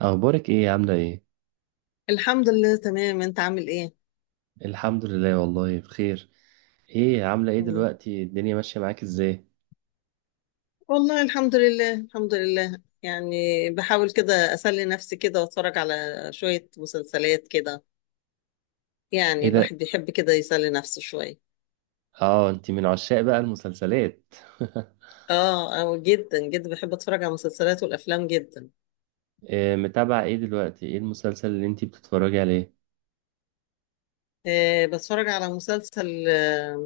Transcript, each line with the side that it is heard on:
right: اخبارك ايه؟ عامله ايه؟
left: الحمد لله تمام، انت عامل ايه؟
right: الحمد لله، والله بخير. ايه، عامله ايه
left: مم.
right: دلوقتي؟ الدنيا ماشيه معاك ازاي؟
left: والله الحمد لله الحمد لله يعني. بحاول كده اسلي نفسي كده واتفرج على شوية مسلسلات كده.
right: ايه
left: يعني
right: ده؟
left: الواحد بيحب كده يسلي نفسه شوية.
right: اه، انت من عشاق بقى المسلسلات؟
left: اه اه، جدا جدا بحب اتفرج على المسلسلات والافلام جدا.
right: إيه، متابعه ايه دلوقتي؟ ايه المسلسل اللي انت بتتفرجي عليه؟
left: بتفرج على مسلسل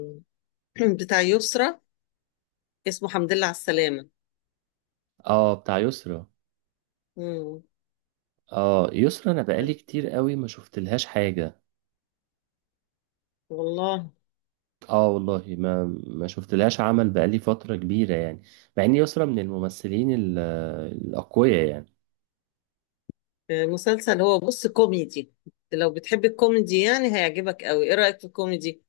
left: بتاع يسرا، اسمه حمد لله على السلامة.
right: اه، بتاع يسرا.
left: مم.
right: اه، يسرا، انا بقالي كتير قوي ما شفتلهاش حاجه.
left: والله.
right: اه والله، ما شفتلهاش عمل بقالي فتره كبيره يعني. مع ان يسرا من الممثلين الاقوياء يعني.
left: مسلسل هو بص كوميدي. لو بتحب الكوميدي يعني هيعجبك قوي. ايه رأيك في الكوميدي؟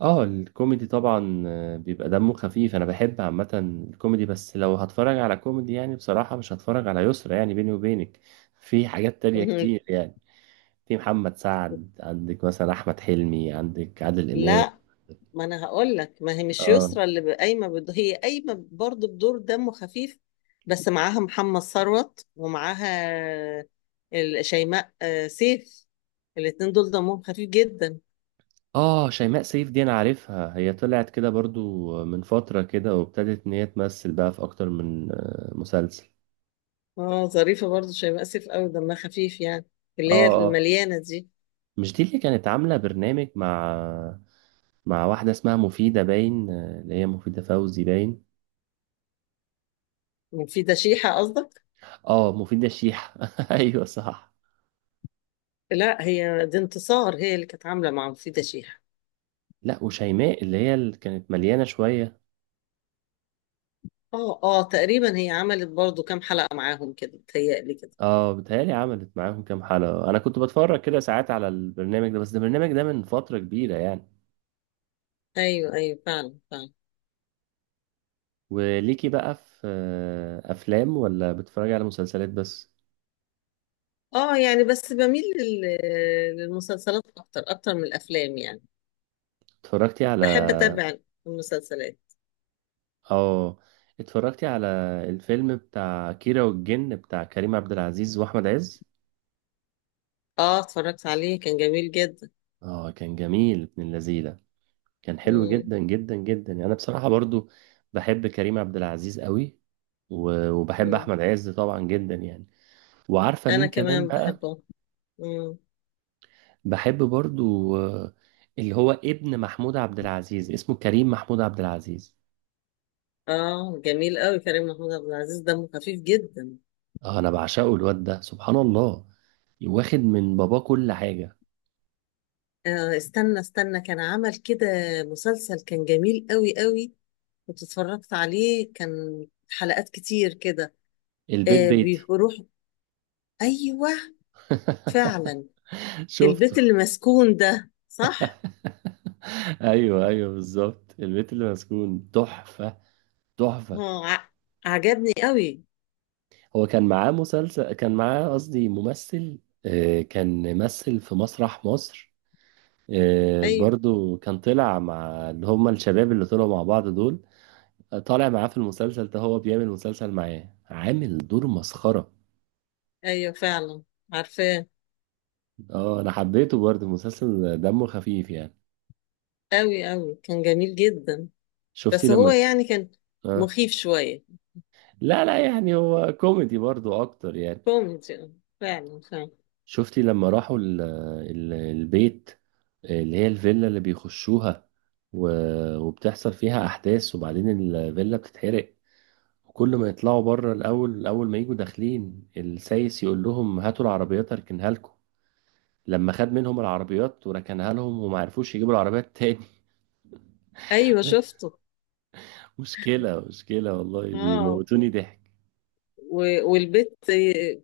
right: اه، الكوميدي طبعا، بيبقى دمه خفيف. انا بحب عامه الكوميدي، بس لو هتفرج على كوميدي يعني بصراحه مش هتفرج على يسرا يعني، بيني وبينك، في حاجات تانية كتير يعني. في محمد سعد عندك مثلا، احمد حلمي عندك، عادل امام.
left: لا، ما انا هقول لك، ما هي مش
right: اه
left: يسرى اللي ب- قايمه بد... هي قايمه برضه بدور دمه خفيف. بس معاها محمد ثروت، ومعاها شيماء سيف. الاتنين دول دمهم خفيف جدا.
right: اه، شيماء سيف دي انا عارفها، هي طلعت كده برضو من فتره كده وابتدت ان هي تمثل بقى في اكتر من مسلسل.
left: اه، ظريفه برضه شيماء سيف، قوي دمها خفيف يعني،
right: اه
left: اللي هي
right: اه،
left: المليانه دي.
right: مش دي اللي كانت عامله برنامج مع واحده اسمها مفيده باين، اللي هي مفيده فوزي باين؟
left: مفيده شيحه قصدك؟
right: اه، مفيدة الشيحة. ايوه، صح.
left: لا، هي دي انتصار، هي اللي كانت عامله مع مفيده شيحه.
right: لا، وشيماء اللي كانت مليانة شوية.
left: اه اه، تقريبا هي عملت برضه كام حلقه معاهم كده، بتهيألي كده.
right: اه، بتهيألي عملت معاهم كام حلقة. انا كنت بتفرج كده ساعات على البرنامج ده، بس ده البرنامج ده من فترة كبيرة يعني.
left: ايوه ايوه، فعلا فعلا.
right: وليكي بقى في افلام ولا بتتفرجي على مسلسلات بس؟
left: اه، يعني بس بميل للمسلسلات اكتر اكتر من الافلام يعني.
right: اتفرجتي على
left: بحب اتابع المسلسلات.
right: اه، اتفرجتي على الفيلم بتاع كيرة والجن، بتاع كريم عبد العزيز واحمد عز؟
left: اه، اتفرجت عليه كان جميل جدا.
right: اه، كان جميل ابن اللذيذة. كان حلو
left: مم.
right: جدا جدا جدا يعني، انا بصراحه برضو بحب كريم عبد العزيز قوي، وبحب
left: مم.
right: احمد عز طبعا جدا يعني. وعارفه
left: انا
right: مين كمان
left: كمان
right: بقى؟
left: بحبه. مم.
right: بحب برضو اللي هو ابن محمود عبد العزيز، اسمه كريم محمود عبد العزيز.
left: اه، جميل قوي كريم محمود عبد العزيز، دمه خفيف جدا.
right: آه، انا بعشقه الواد ده سبحان الله، واخد من باباه كل حاجه.
left: استنى استنى، كان عمل كده مسلسل كان جميل قوي قوي. كنت اتفرجت عليه، كان حلقات كتير كده.
right: البيت بيتي.
left: بيروح. ايوه فعلا.
right: شفته؟
left: البيت اللي مسكون ده، صح؟
right: ايوه ايوه، بالظبط، البيت اللي مسكون، تحفه، تحفه.
left: اه، عجبني قوي.
right: هو كان معاه مسلسل، كان معاه قصدي ممثل، كان مثل في مسرح مصر،
left: ايوه
right: برضو كان طلع مع اللي هم الشباب اللي طلعوا مع بعض دول، طالع معاه في المسلسل ده، هو بيعمل مسلسل معاه، عامل دور مسخرة.
left: ايوه فعلا. عارفاه.
right: اه، انا حبيته برضو المسلسل، دمه خفيف يعني.
left: قوي قوي، كان جميل جدا.
right: شفتي
left: بس
right: لما
left: هو
right: ك-
left: يعني كان
right: آه.
left: مخيف شوية.
right: لا لا، يعني هو كوميدي برضو اكتر يعني.
left: كوميدي، آه. فعلا فعلا.
right: شفتي لما راحوا البيت اللي هي الفيلا اللي بيخشوها، و... وبتحصل فيها أحداث، وبعدين الفيلا بتتحرق. وكل ما يطلعوا بره الأول، أول ما يجوا داخلين السايس يقول لهم هاتوا العربيات أركنها لكم، لما خد منهم العربيات وركنها لهم وما عرفوش يجيبوا العربيات تاني.
left: ايوه شفته.
right: مشكلة مشكلة والله،
left: اه،
right: بيموتوني ضحك.
left: والبيت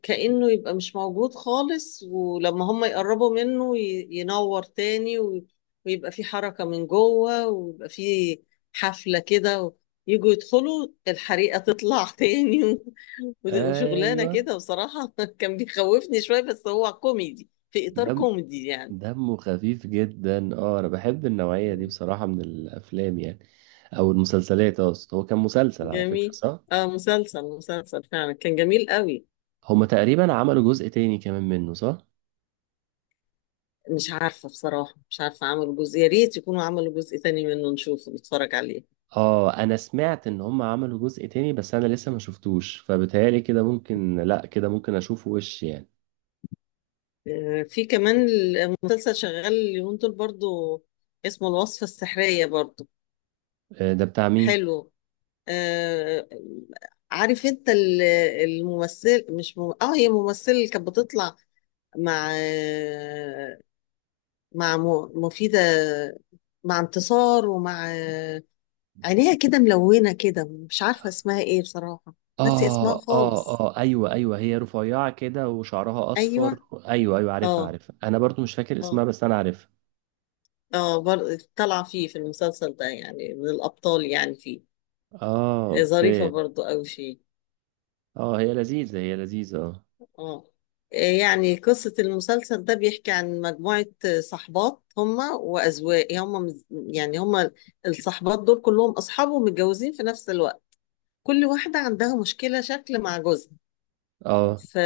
left: كأنه يبقى مش موجود خالص، ولما هم يقربوا منه ينور تاني، ويبقى في حركة من جوه، ويبقى في حفلة كده، يجوا يدخلوا، الحريقة تطلع تاني، وشغلانة
right: أيوة.
left: كده بصراحة. كان بيخوفني شوية، بس هو كوميدي في إطار
right: دم
left: كوميدي يعني.
right: دمه خفيف جدا. اه، أنا بحب النوعية دي
left: مم.
right: بصراحة من الأفلام يعني، أو المسلسلات. أصلا هو كان مسلسل على فكرة،
left: جميل.
right: صح؟
left: اه، مسلسل مسلسل فعلا كان جميل قوي.
right: هما تقريبا عملوا جزء تاني كمان منه، صح؟
left: مش عارفة بصراحة، مش عارفة عملوا جزء، يا ريت يكونوا عملوا جزء تاني منه نشوفه نتفرج عليه.
right: اه، انا سمعت ان هما عملوا جزء تاني بس انا لسه ما شفتوش، فبتهيألي كده ممكن، لا، كده ممكن اشوفه وش يعني.
left: في كمان المسلسل شغال اليومين دول برضو، اسمه الوصفة السحرية برضو.
right: ده بتاع مين؟
left: حلو. آه، عارف انت الممثل؟ مش مم... اه، هي ممثلة اللي كانت بتطلع مع مع مفيدة، مع انتصار، ومع عينيها كده ملونة كده. مش عارفة اسمها ايه بصراحة. ناسي اسمها
right: اه اه
left: خالص.
right: اه ايوه ايوه، هي رفيعة كده وشعرها
left: ايوه.
right: اصفر. ايوه ايوه، عارفها
left: اه
right: عارفها، انا برضو مش فاكر اسمها
left: اه
right: بس انا عارفها.
left: اه، برضه طالعة فيه في المسلسل ده يعني، من الأبطال يعني فيه.
right: اه،
left: ظريفة
right: اوكي.
left: برضه أوي فيه.
right: اه، هي لذيذة هي لذيذة، اه.
left: اه. يعني قصة المسلسل ده بيحكي عن مجموعة صحبات هما وأزواج هما يعني هما الصحبات دول كلهم أصحاب ومتجوزين في نفس الوقت. كل واحدة عندها مشكلة شكل مع جوزها.
right: اه
left: ف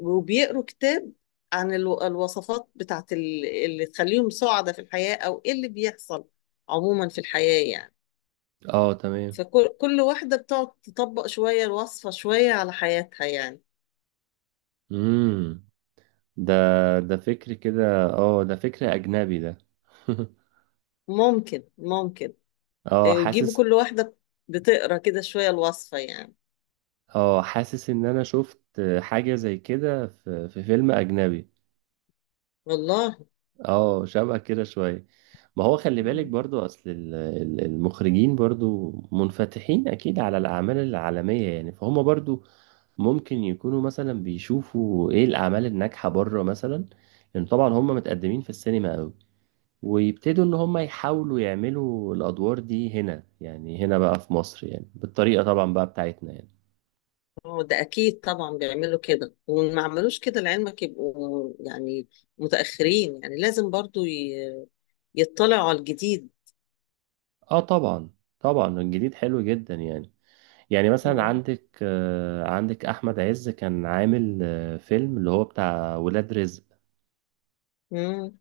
left: وبيقروا كتاب عن الوصفات بتاعت اللي تخليهم سعداء في الحياة، أو إيه اللي بيحصل عموما في الحياة يعني.
right: اه، تمام.
left: فكل واحدة بتقعد تطبق شوية الوصفة، شوية على حياتها يعني.
right: امم ده ده فكر كده، اه، ده فكر اجنبي ده.
left: ممكن ممكن،
right: اه،
left: يجيبوا
right: حاسس.
left: كل واحدة بتقرا كده شوية الوصفة يعني.
right: اه، حاسس ان انا شفت حاجة زي كده في فيلم اجنبي.
left: والله.
right: اه، شبه كده شوية. ما هو خلي بالك
left: مم.
right: برضو، اصل المخرجين برضو منفتحين اكيد على الاعمال العالمية يعني، فهم برضو ممكن يكونوا مثلا بيشوفوا ايه الاعمال الناجحة بره مثلا، لان طبعا هم متقدمين في السينما قوي، ويبتدوا ان هم يحاولوا يعملوا الادوار دي هنا يعني، هنا بقى في مصر يعني، بالطريقة طبعا بقى بتاعتنا يعني.
left: هو ده أكيد طبعا بيعملوا كده، وما عملوش كده لعلمك يبقوا يعني متأخرين، يعني لازم برضو يطلعوا على الجديد.
right: اه طبعا، طبعا الجديد حلو جدا يعني. يعني مثلا
left: مم.
right: عندك احمد عز كان عامل فيلم اللي هو بتاع ولاد رزق.
left: مم.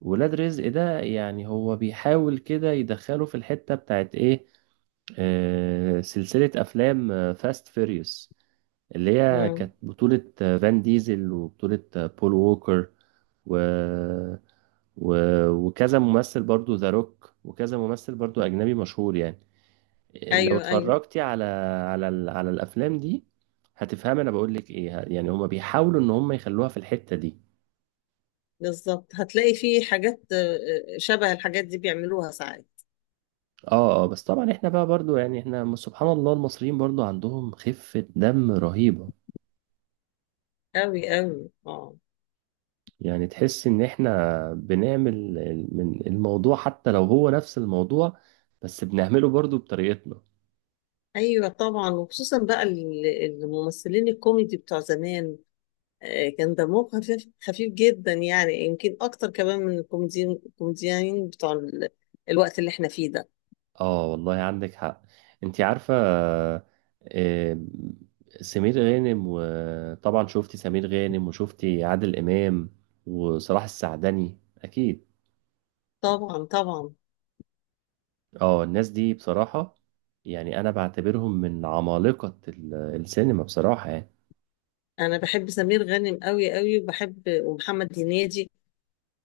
right: ولاد رزق ده يعني هو بيحاول كده يدخله في الحتة بتاعت ايه، سلسلة افلام فاست فيريوس، اللي هي
left: مم.
right: كانت بطولة فان ديزل وبطولة بول ووكر، و... و... وكذا ممثل برضو، ذا روك، وكذا ممثل برضو اجنبي مشهور يعني. لو
left: أيوه أيوه،
right: اتفرجتي على على على الافلام دي، هتفهمي انا بقول لك ايه يعني. هما بيحاولوا ان هما يخلوها في الحتة دي.
left: بالظبط هتلاقي في حاجات شبه الحاجات دي بيعملوها ساعات.
right: اه اه، بس طبعا احنا بقى برضو يعني، احنا سبحان الله المصريين برضو عندهم خفة دم رهيبة.
left: أوي أوي، اه.
right: يعني تحس ان احنا بنعمل من الموضوع، حتى لو هو نفس الموضوع بس بنعمله برضو بطريقتنا.
left: ايوه طبعا، وخصوصا بقى الممثلين الكوميدي بتوع زمان، كان دمهم خفيف خفيف جدا يعني، يمكن اكتر كمان من الكوميديين الكوميديين بتوع الوقت اللي احنا فيه ده.
right: اه والله عندك حق. انت عارفة، آه، سمير غانم، وطبعا شفتي سمير غانم وشفتي عادل إمام وصلاح السعدني أكيد.
left: طبعا طبعا.
right: اه، الناس دي بصراحة يعني، أنا بعتبرهم من عمالقة السينما بصراحة يعني.
left: انا بحب سمير غانم قوي قوي، وبحب ومحمد هنيدي،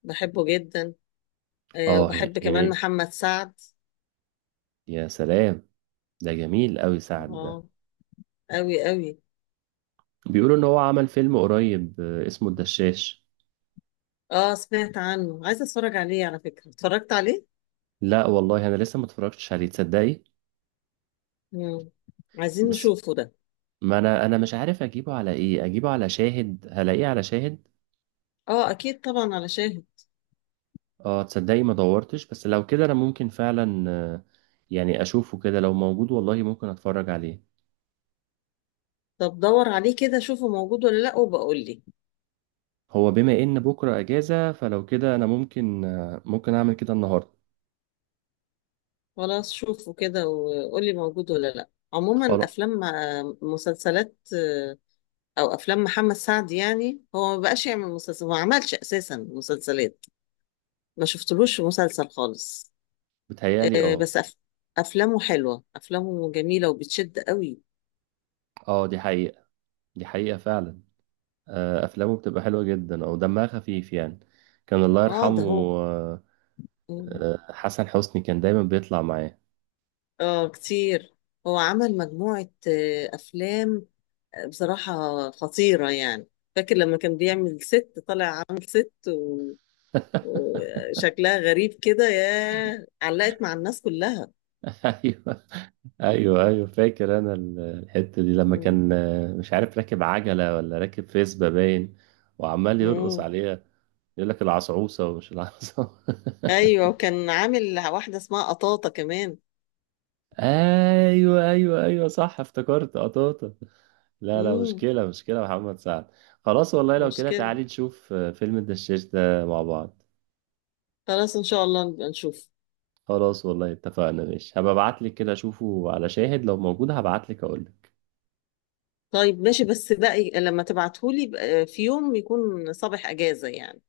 left: بحبه جدا.
right: اه،
left: وبحب كمان
right: هنيدي،
left: محمد سعد.
right: يا سلام، ده جميل أوي. سعد ده
left: اه. قوي قوي.
right: بيقولوا إن هو عمل فيلم قريب، اسمه الدشاش.
left: اه، سمعت عنه، عايزه اتفرج عليه، على فكره اتفرجت عليه.
right: لا والله، أنا لسه ما اتفرجتش عليه، تصدقي.
left: مم. عايزين
right: بس
left: نشوفه ده.
right: ما انا مش عارف اجيبه على ايه، اجيبه على شاهد هلاقيه على شاهد؟
left: اه اكيد طبعا على شاهد.
right: اه، تصدقي ما دورتش، بس لو كده انا ممكن فعلا، يعني اشوفه كده لو موجود والله، ممكن اتفرج عليه.
left: طب دور عليه كده، شوفه موجود ولا لا، وبقول لي.
right: هو بما ان بكره اجازة، فلو كده انا ممكن اعمل كده النهارده.
left: خلاص، شوفه كده وقول لي موجود ولا لا. عموما
right: خلاص.
left: افلام، مسلسلات، او افلام محمد سعد، يعني هو ما بقاش يعمل مسلسل، ما عملش اساسا مسلسلات، ما شفتلوش في مسلسل خالص.
right: بتهيالي، اه.
left: بس افلامه حلوه، افلامه جميله وبتشد قوي.
right: اه، دي حقيقة، دي حقيقة فعلا. افلامه بتبقى حلوة جدا او دمها خفيف يعني. كان الله
left: اه، ده
right: يرحمه.
left: هو.
right: آه، حسن حسني كان دايما بيطلع معاه.
left: اه كتير، هو عمل مجموعه افلام بصراحة خطيرة يعني. فاكر لما كان بيعمل ست، طالع عامل ست وشكلها غريب كده، يا علقت مع الناس كلها.
right: ايوه ايوه ايوه، فاكر انا الحته دي لما
left: مم.
right: كان، مش عارف، راكب عجله ولا راكب فيسبا باين، وعمال يرقص
left: مم.
right: عليها، يقول لك العصعوصه ومش العصعوصه.
left: ايوه، وكان عامل واحدة اسمها قطاطة كمان.
right: ايوه ايوه ايوه، صح، افتكرت قطاطه. لا لا،
left: مم.
right: مشكله مشكله يا محمد سعد. خلاص والله، لو كده
left: مشكلة.
right: تعالي نشوف، فيلم الدشاش ده مع بعض.
left: خلاص ان شاء الله نبقى نشوف.
right: خلاص والله، اتفقنا، ماشي، هبقى ابعت لك كده، اشوفه على شاهد لو موجود هبعت لك اقول لك.
left: طيب ماشي، بس بقى لما تبعتهولي بقى في يوم يكون صباح اجازة يعني.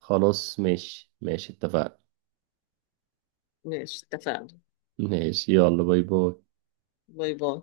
right: خلاص ماشي ماشي، اتفقنا.
left: ماشي اتفقنا.
right: ماشي، يلا، باي باي.
left: باي باي.